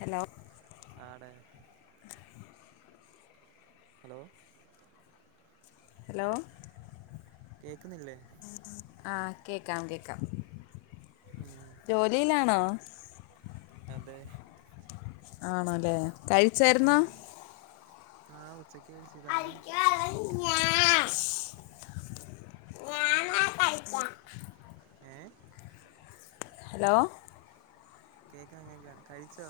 Hello ആണ് hello hello കേക്കുന്നില്ലേ ആ കേൾക്കാം കേൾക്കാം ഉം ജോലിയിലാണോ അതേ ആണോല്ലേ കഴിച്ചായിരുന്നോ ആഹ അിക്ക ഞാ [unintelligible] ഞാനാ കഴിച്ചേ ഏ ഹലോ കേക്കാം കേക്കാ കഴിച്ചോ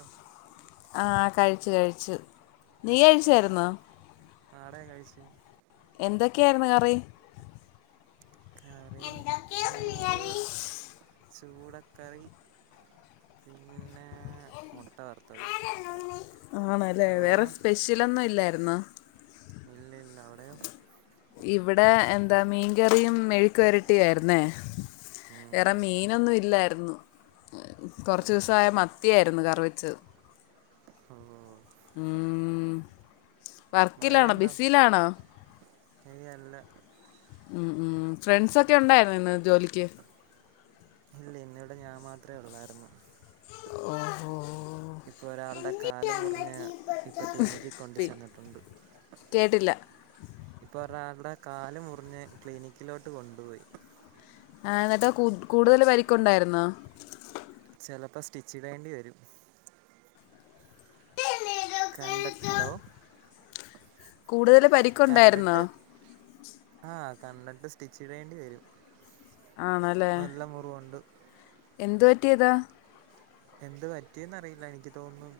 ആ കഴിച്ചു കഴിച്ചു നീ ഉം കഴിച്ചായിരുന്നോ ആടെ കഴിച്ച് എന്തൊക്കെയായിരുന്നു കറി കറി എന്താക്ക ഉണ്ട് ചോറ് കറി ചൂടക്കറി പിന്നെ മുട്ട വറുത്തത് ആണല്ലേ അവിടെയോ വേറെ സ്പെഷ്യലൊന്നും ഇല്ലായിരുന്നോ ഇല്ല ഇല്ല അവിടെയോ ഇവിടെ എന്താ മീൻകറിയും മെഴ് ക്കു പെരട്ടിയു ആയ്രുന്നെ. വേറെ ഉം മീനൊന്നും ഇല്ലായി രുന്നു. ഓ കൊറച്ച് ദിവസായവത്തിയായിരുന്നു കറിവെച്ചത് ഓ ഊം വർക്കിലാണോ മഴയുണ്ടോ ബിസിയിലാണോ ഏയ് അല്ല ഉം ഉം ഫ്രണ്ട്സൊക്കെ ഉണ്ടായിരുന്നൊ ഇന്ന് ജോലിക്ക് ഇല്ല ഇന്നിവിടെ ഞാൻ മാത്രേ ഉള്ളായിരുന്നു ഓഹോ ഇപ്പൊ ഒരാളുടെ കാല് മുറിഞ്ഞ ഇപ്പൊ ക്ലിനിക്കിൽ കൊണ്ട് പി ചെന്നിട്ടുണ്ട് കേട്ടില്ല ഇപ്പ ഒരാളുടെ കാല് മുറിഞ്ഞ് ക്ലിനിക്കിലോട്ട് കൊണ്ടുപോയി ആ എന്നിട്ടാ കു കൂടുതൽ പരിക്ക്ണ്ടായിരുന്നോ ചിലപ്പോ സ്റ്റിച്ച് ഇടേണ്ടി വരും കണ്ടക് ഹലോ കൂടുതല് പരിക്കുണ്ടായിരുന്നോ കണ്ടിട്ട് ആ കണ്ടിട്ട് സ്റ്റിച്ച് ഇടേണ്ടി വരും. നല്ല മുറിവുണ്ട് എന്ത് പറ്റിയതാ എന്ത് പറ്റിന്ന്റിയില്ല എനിക്ക് തോന്നുന്നു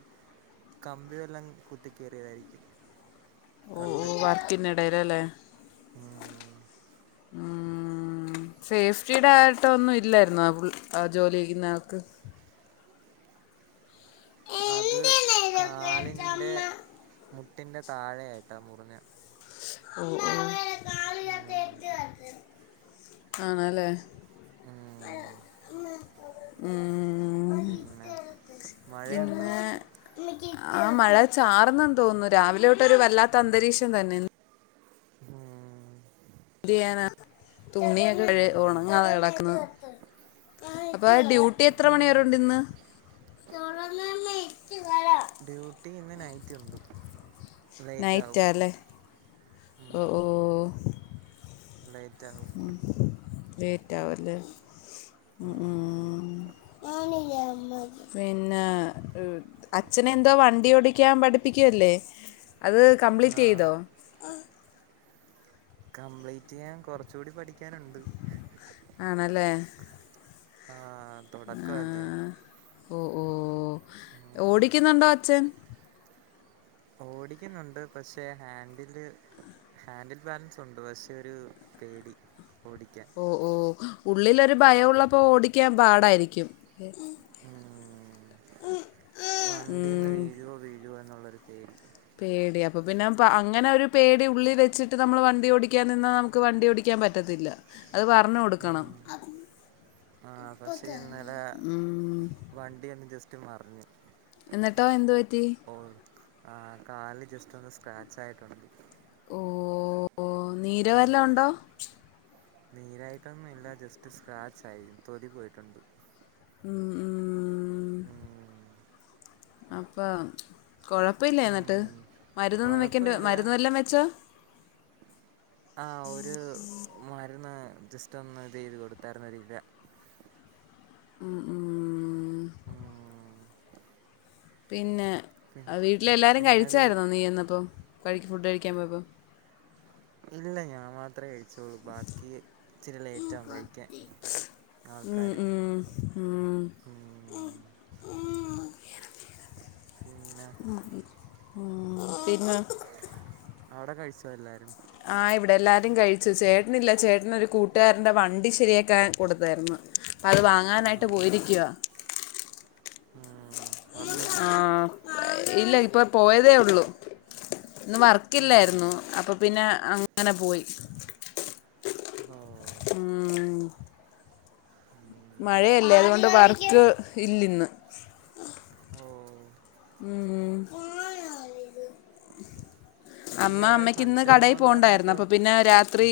കമ്പിയെല്ലാം കുത്തി കേറിയതായിരിക്കും ഓ ഓ വർക്കിന്നിടേല് അല്ലേ ആഹ് ആ സേഫ്റ്റിയുടെ ആയിട്ട ഒന്നും ഇല്ലായിരുന്നോ ആ ആ ജോലി ചെയ്യുന്ന ആൾക്ക് അത് എന്തിനാ ഇതൊക്കെ ഇട്ട് കാലിൻ്റെ അമ്മ മു ട്ടിന്റെ താഴെയായിട്ടാ മുറിഞ്ഞ ഓ ഓ ഉം. ആണല്ലേ ഉം. ഉം പിന്നെ മഴയുണ്ടോ പിന്നെ ആ മഴ ചാർന്നെന്ന് തോന്നുന്നു രാവിലെ തൊട്ടൊരു വല്ലാത്ത അന്തരീക്ഷം തന്നെ ഇന്ന് ആഹ് ന്തെയ്യാനാ. തുണിയൊക്കെ [unintelligible] ഉം. ഉണങ്ങാതെ കെടക്കുന്ന് അ പ്പ ഡ്യൂട്ടി എത്ര മണി വരെ ഉം ഉണ്ട് ഇന്ന് ഡ്യൂട്ടി ഇന്ന് നൈറ്റ് ഉണ്ട് ലേറ്റ് ആവും നൈറ്റാല്ലേ ഒ ഓ റ്റു [unintelligible] ഉം ലേറ്റ് ആവല്ലേ ഉ ഉം പിന്നെ അച്ഛനെ എന്തോ വണ്ടി ഓടിക്കാൻ പഠിപ്പിക്കുവല്ലേ അത് കംപ്ലീറ്റ് ആഹ് ചെയ്തോ കംപ്ലീറ്റ് ചെയ്യാൻ കൊറച്ച് കൂടി പഠിക്കാനുണ്ട് ആണല്ലേ ആഹ് തുടക്കവല്ലേ ആഹ് ഓ ഓ ഓടിക്കുന്നുണ്ടോ അച്ഛൻ ഓടിക്കുന്നുണ്ട് പക്ഷെ ഹാൻഡില് ഹാൻഡിൽ ബാലൻസ് ഉണ്ട് പക്ഷെ ഒരു പേടി ഓടിക്കാൻ ഓ ഓ ഉള്ളിലൊരു ഭയഉള്ളപ്പോൾ ഓടിക്കാൻ പാടായിരിക്കും ഉം ഉം ഉം വണ്ടീന്ന് വീഴുവോ ഊം വീഴുവോ എന്നുള്ളൊരു പേടി പേടി അപ്പൊ പിന്നെ അങ്ങനെ ഒരു പേടി ഉള്ളിൽ വെച്ചിട്ട് നമ്മൾ വണ്ടി ഓടിക്കാൻ നിന്നാ നമുക്ക് വണ്ടി ഓടിക്ക പറ്റത്തില്ലാ അത് പറഞ്ഞ് കൊട്ക്കാണം. ഉം ആഹ് പശെ ഇന്നലെ ഉം വണ്ടീന്ന് ജസ്റ്റ് മറിഞ്ഞ് എന്നിട്ടോ എന്ത് പറ്റി? ആഹ്, കാല് ജസ്റ്റ് ഒന്ന് സ്ക്രാചായിട്ടുണ്ട് ഓ ഓ നീര് വല്ലോമ് ഒണ്ടോ? നീരായിറ്റൊന്നില്ല ജസ്റ്റ് സ്‌ക്രചായി തൊലി പോയിട്ടുണ്ട്. ഉം ഉം ഉം ഉും അപ്പം ആം കൊഴപ്പല്ലേന്നിട്ട്. ഉം മരുന്നൊന്നും വെക്കേണ്ടേ കുഴപ്പമില്ല മരുന്ന് വാല്ലോ വെച്ചോ,? ആഹ് ഒരു മരുന്ന് ജസ്‌റ്റൊന്ന് തൈതികൊണ്ട്തളര്ന്നു ത് ല്ലാ ഉം ഉം. ഉം പിന്നെ പി അ വീട്ടിലേല്ലാരും പിന്നെ വീ കഴിച്ചാര്ന്നോ നീ ചെന്നപ്പം കഴിക് ഫുഡ് കഴിക്കാൻ പോയോപ്പോ ഞാ മാത്രകഴിക് ച്ച്ളു ബാക്കി ഇച്ചിരി ഉം ലേറ്റവും കഴിക്കാൻ കൊത്തി ഉം ആൾക്കാര്. ഉം ഉം [unintelligible] പിന്നെ ഉം പിന്നെ [inaudible] അവടെ കഴിച്ചോ എല്ലാരും? ഹ ആഹ് ഇവടെ എല്ലായും കഴിച്ചു. ചേട്ടനില്ലാ ചേട്ടന് ഒരു കൂട്ടുകാന്റെ വണ്ടി ശരിയാക്കാൻ കൊട്ത്താര്ന്നു. അത് ആ വാങ്ങാനായിട്ട് പോയിരിക്കുവ്യാ. ഉം വന്നില്ലേ ആഹ് ഇല്ല ഇപ്പോ പ്പോയതെള്ളു. ന്ന് വർക്ക്ല്ലാര് ന്നു ഓ അപ്പൊ പിന്നെ അങ്ങനെ പോയി. മ്മ് മഴയല്ലേ അത് കൊണ്ട് വർക്ക് ഇല്ല് ഇന്ന്. ഓ ഉം ഉം [unintelligible] അമ്മ ഇന്നെവിടെ അമ്മക്ക് ഇന്ന് ഫംഗ്ഷന് കടയിൽ പോന്ന് പോണ്ടായിരുന്നു പറഞ്ഞിട്ടോ അപ്പൊ പിന്നെ രാത്രി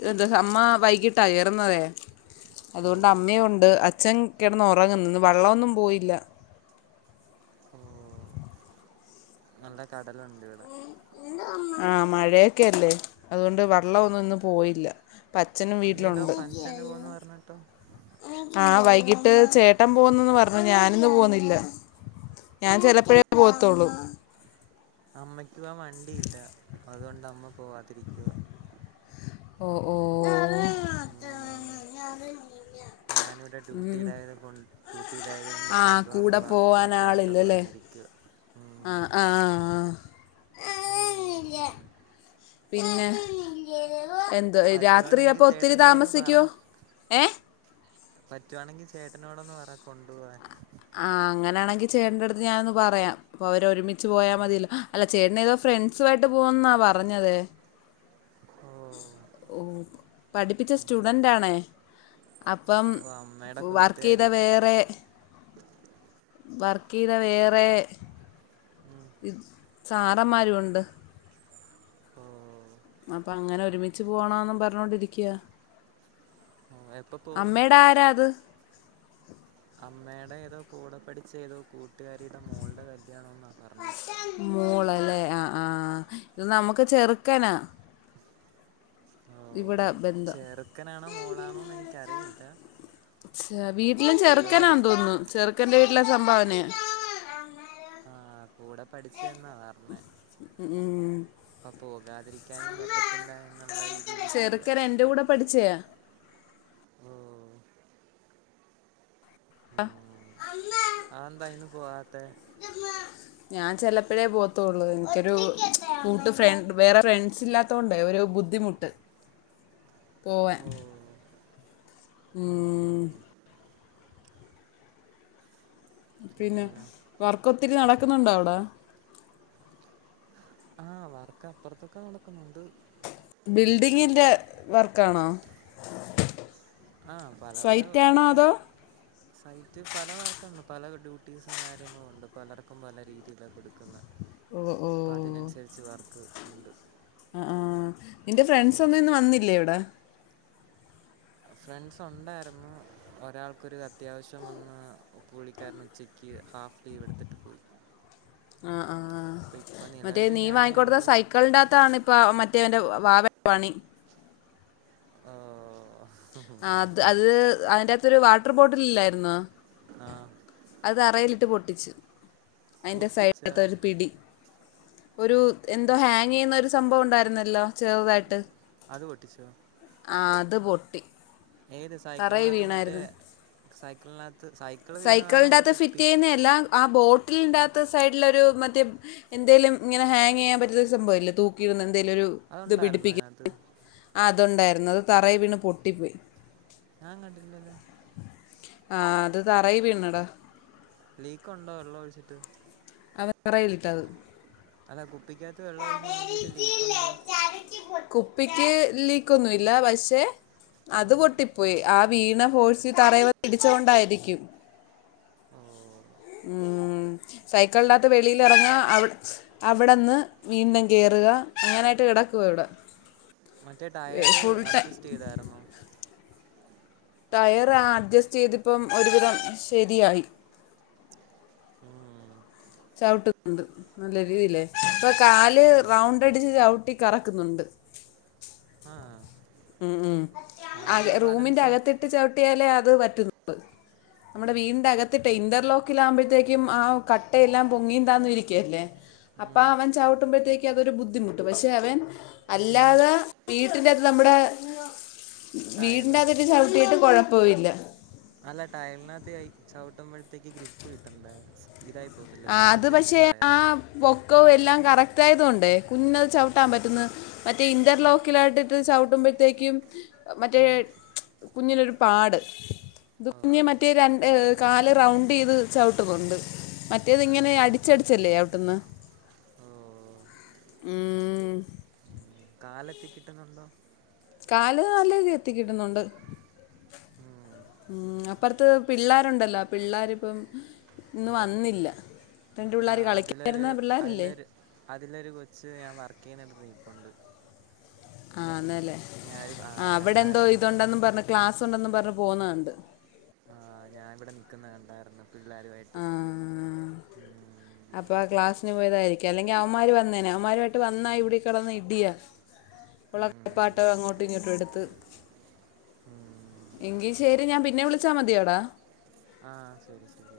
ഇതന്താ അമ്മ വൈകിട്ടാ റുന്നതേ ഓ അതുകൊണ്ട് അമ്മയുണ്ട് അച് അച്ച്ചൻ കിടന്ന് ഉറങ്ങുന്നുന്ന് വള്ളമൊന്നും പോയില്ല ഓ നല്ല കടലുണ്ട് ഇവിടെ ആഹ് മഴയൊക്കെല്ലേ അതുകൊണ്ട് വള്ളഒന്നും ഇന്ന് പോയില്ല പച്ചനും ഇന്നേതോ വീട്ടിലുണ്ട് ഫംഗ്ഷന് പോന്ന് പറഞ്ഞിട്ടോ ആ വൈ ട്ട് ചേട്ടൻ പോകുന്നുന്ന് പറഞ്ഞു ഞാനിന്ന് പോന്നില്ല ഞാൻചെലപ്പഴേ പോവത്തുള്ളു അമ്മയ്ക്കും ആ വണ്ടിയില്ല അതുകൊണ്ട് അമ്മ പോവാതിരിക്കുവ ഓ ഓ ഞാനിവിടെ ഉം. ഡ്യൂട്ടിയിലായത് കൊ ഡ്യൂട്ടിയിലായത് കൊണ്ട് ആ കൊണ്ടു പോവാൻ കൂടെ പോവാൻ പറ്റാത്ത ആളില്ലല്ലേ കൊണ്ടിരി [inaudible] ആഹ് ആഹ് ആഹ് ആഹ് പിന്നെ [unintelligible] എന്തോ രാത്രി പറ്റുവാണെങ്കിൽ അപ്പൊ ഒത്തിരി ചേട്ടനോടൊന്ന് പറ താമസിക്കുവ ഏ പറ്റുവാണെങ്കിൽ ചേട്ടനോടൊന്ന് പറയാ കൊണ്ടു പോ വാൻ. ആഹ് അങ്ങനാണെങ്കിൽ ചേന്റെ അടുത്ത് ഞാനൊന്ന് പറയാം അപ്പൊ അവര് ഒരുമിച്ച് പോയാ മതിയല്ലോ അല്ല ചേട്ട നേതാ ഫ്രണ്ട്സു ആമായിട്ട് പോവന്നാ പറഞ്ഞതേ ഓ ഓ പഠിപ്പിച്ച ഉം സ്റ്റുഡന്റ് ആണേ അപ്പം ഓ അമ്മയുടെ വർക്ക് ചെയ്ത കൂട്ടുകാരിയാ. വേറെ വർക്ക് ചെയ്ത വേറെ ഉം ഇ സാറന്മാരു ഉണ്ട്. ഓ അപ്പൊ അങ്ങനെ ഒരുമിച്ച് പോണന്നും പറഞ്ഞോണ്ടിരിക്കയാ ഓ എപ്പ പോവും അമ്മയുടെ ആരാ അത് മേഡം ഏതോ കൂടെ പഠിച്ച ഏതോ കൂട്ട കൂട്ടുകാരിയുടെ മോളുടെ കല്യാണോന്ന പറഞ്ഞേ ആഹ് ഇത് നമുക്ക് ചെറുക്കനാ ഓ ഇവിടെ ബന്ധം ചെറുക്കനാണോ മോളാണോന്ന് എനിക്കറിയില്ല വീട്ടിലും കൂടെ ചെറുക്കനാ പഠി തോന്നുന്നു ചെറുക്കൻറെ വീട്ടില സംഭാവന്നെയാ ആ കൂടെ പഠിച്ച എന്നാ പറഞ്ഞേ ഉം അപ്പ പോകാതിരിക്കാനും പറ്റത്തില്ല എന്നുള്ള രീതിയിൽ ഇരിക്കുവ ചെറുക്കൻ [unintelligible] ആ ഉം അമ്മേ അതെന്താ ഇന്ന് പോവാത്തെ എല്ല [unintelligible] ഞാൻ ചെലപ്പഴേ പോവത്തോള്ള് എനിക്കൊരു കൂട്ട് ഫ്രണ്ട വേറെ ഫ്രണ്ട്സ് ഇല്ലാത്ത കൊണ്ടെ ഒരു ബുദ്ധിമുട്ട് പോവാൻ ഓ ഉം പിന്നെ വർക്ക് ഒത്തിരി നടക്കുന്നുണ്ടോ അവിടെ ആഹ് വർക്ക് അപ്പുറത്തൊക്കെ നടക്കുന്നുണ്ട് ബിൽഡിങ്ങിന്റെ വർക്കാണോ ആഹ് പല പല സൈറ്റ് ആണോ വർക്ക് അതോ സൈറ്റ് പല വർക്ക്ണ്ട് പല ഡ്യൂട്ടീസും കാര്യങ്ങളും ഉണ്ട് പലർക്കും പല രീതിയില കൊടുക്കുന്ന ഓ ഓ അപ്പൊ അതിനനുസരിച്ച് വർക്ക് ഉണ്ട് ആ ആഹ് നിന്റെ ഫ്രണ്ട്സ് ഒന്നും ആഹ് ഇന്ന് വന്നില്ലേ അവിടെ ഫ്രണ്ട്സ് ഒണ്ടായിരുന്നു ഒരാൾക്കൊരു അത്യാവശ്യം വന്ന് പുളളിക്കാരൻ ഉച്ചക്ക് [unintelligible] ഹാഫ് ലീവ് എടുത്തിട്ട് പോയി ആ ആഹ് അപ്പൊ ഇപ്പൊ മറ്റേ നിലവില് നീ ഞാനേ വാങ്ങിക്കൊടുത്ത ഉള്ളു സൈക്കിളിന്റെ അകത്താണ് ഇപ്പ മറ്റെ ദേവന്റെ വാവ പണി ഓ ആ അത് അത് അതിൻ്റെ അകത്തൊരു വാട്ടർ ബോട്ടില് ഇല്ലായിരുന്നോ ആഹ് അത് തറയിലിട്ട് പൊട്ടിച്ചു അതിന്റെ പൊട്ടിച്ചോ സൈഡിലത്തെ ഒരു പിടി ഒരു എന്തോ ഹാങ് ചെയ്യുന്ന ഒരു സംഭവം ഉണ്ടായിരുന്നല്ലോ ചെറുതായിട്ട് അത് പൊട്ടിച്ചോ ആഹ് അത് പൊട്ടി ഏത് തറയിൽ സൈക്കിളിനകത്ത് മറ്റേ സൈക്കിളിനകത്ത് സൈക്കിള് വീണതാണോ സൈക്കിളിന്റെ അതോ അകത്ത് ഫിറ്റ് കുപ്പി ചെയ്യുന്ന അല്ല ആ ബോട്ടിൽന്റകത്ത് സൈഡിലൊരു മറ്റേ എന്തേലും ഇങ്ങനെ ഹാങ് ചെയ്യാൻ പറ്റുന്ന സംഭവം ഇല്ലെ തൂക്കിയിടുന്ന ണ്ടിലൊരു ഇത് അതുണ്ടായിരുന്നോ അതിനകത്ത് പിടിപ്പിക്കുന്ന അത് ഉണ്ടായിരുന്നു അത് തറയിൽ വീണ് പൊട്ടി പോയി ഞാൻ കണ്ടില്ലല്ലോ ആ അത് തറയിൽ വീണെടാ ലീക്ക് ഉണ്ടോ വെള്ളം ഒഴിച്ചിട്ട് അവൻ തറയിൽ ഇട്ടത് അതാ കുപ്പിക്കാത്ത് വെള്ളം ഒഴിച്ച് നോക്കിട്ട് ലീക്ക് ഉണ്ടോ കുപ്പിക്ക് ലീക്ക് ഒന്നുമില്ല പക്ഷേ അത് പൊട്ടിപ്പോയ് ആ വീണ ഫോഴ്സിൽ തറയിൽ വന്ന് ഇടിച്ച കൊണ്ടായിരിക്കും ഓ ഊം സൈക്കൾനാത്ത് വെളിയിലിറങ്ങ അവിട് അവിടെന്ന് വീണ്ടും കേറുക ഇങ്ങനായിട്ട് കിടക്കുവ ഇവിടെ മറ്റേ ടയറ് ഫുൾ ടൈം. അഡ്ജസ്റ്റ്യ്തായിരുന്നോ? ടയറ് ആഹ് അഡ്ജസ്റ്റ്യ്തിപ്പം ഒരുവിധം ശരിയായി ഉം ചവിട്ടുന്നുണ്ട് നല്ല രീതിയിലേ ഇപ്പൊ കാല് റൗണ്ടടിച്ച് ചവിട്ടി കറക്കുന്നുണ്ട്. ആ ഉം ഉം ആതെ ഹാൻഡിൽ റൂമിന്റെ ബാലൻസോ അകത്തിട്ട് ചവിട്ടിയാലേ അത് പറ്റുന്നുള്ളൂ നമ്മുടെ വീടിന്റെ അകത്തിട്ടേ ഇന്റർലോക്കിലാഉമ്പയ്ത്തേക്കും ആഒ കട്ടയെല്ലാം പൊങ്ങിയും, താന്നും ഇരിക്കല്ലേ അപ്പൊ ഉം. അവൻ ചവിട്ടുമ്പയ്ത്തേക്കും അതൊരു ബുദ്ധിമുട്ട് പക്ഷെ അവൻ ഉം. അല്ലാതെ വീട്ടിന്റെറകത്ത് നമ്മുടെ ടയലോ വീടിന്റെകത്ത് ചവിട്ടിയിട്ട് കുഴ പോയില്ല അല്ല ടയൽനാത്ത് ചവിട്ടുമ്പഴത്തേക്ക് ഗ്രിപ്പ് കിട്ടണ്ടേ ഇതായി പോകത്തില്ല ആഹ് അത് തെന്നത്തില്ലേ പക്ഷെ ടയർ ആഹ് പൊക്കവും എല്ലാം കറക്റ്റ് റ്റായതു കൊണ്ടേ കുഞ്ഞിനത് ചവിട്ടാൻ പറ്റുന്നു. മറ്റേ ഇന്റർലോക്കിലായിട്ട് ഇത് ചവ് ട്ടുമ്പയ്ത്തേക്കും മറ്റേ ഉം. കുഞ്ഞിനൊരു പാട് ഓ കുഞ്ഞ് മറ്റേ രണ്ട് കാല് റൗണ്ട്യ്ത് ചവിട്ടുന്നുണ്ട്. മ റ്റേത്ങ്ങനെ ഓ അടിച്ചടിച്ചല്ലേ യവിട്ടുന്നേ ഓ ഉം കാലെത്തി കിട്ടുന്നുണ്ടോ കാല് നലേക്ക് എത്തിക്കിട്ടുന്നുണ്ട് ഉം ഉം അപ്പറത്ത് പിള്ളേരുണ്ടല്ലോ പിള്ളേരിപ്പം ഇന്ന് വന്നില്ല രണ്ട് പിള്ളേർ ആഹ് അതിലൊരു കളിക്കാരുന്ന പിള്ളേരില്ലേ അതിലൊരു അതിലൊരു കൊച്ച് ഞാൻ വർക്ക് ചെയ്യുന്ന എടു പണ്ട് ആഹ് ന്നല്ലേ ആ അവിടെ എന്തോ കണ്ടായിരുന്നു ഇന്ന് ഇതുണ്ടെന്നും പറഞ്ഞഞ് ക്ലാസ് ഉണ്ടെന്നും പറഞ്ഞ പോന്നാണ്ട് ആഹ് ഞാനിവിടെ നിക്കുന്ന കണ്ടായിരുന്നു പിള്ളേരു ആയിട്ട് ഉം അപ്പൊ ആഹ് ക്ലാസ്സിന് പോയതായിരിക്കും അല്ലെങ്കി അവന്മാർ വന്നേനെ അവമാരുമായിട്ട് വന്നാ ഇവിടെ കിടന്ന് ഇടിയാ ഉം [unintelligible] അങ്ങോട്ടും ഇങ്ങോട്ടും എടുത്ത് ഉം എങ്കി ശരി ഞാൻ പിന്നെ വിളിച്ചാ മതിയോടാ ആഹ് ശരി ശരി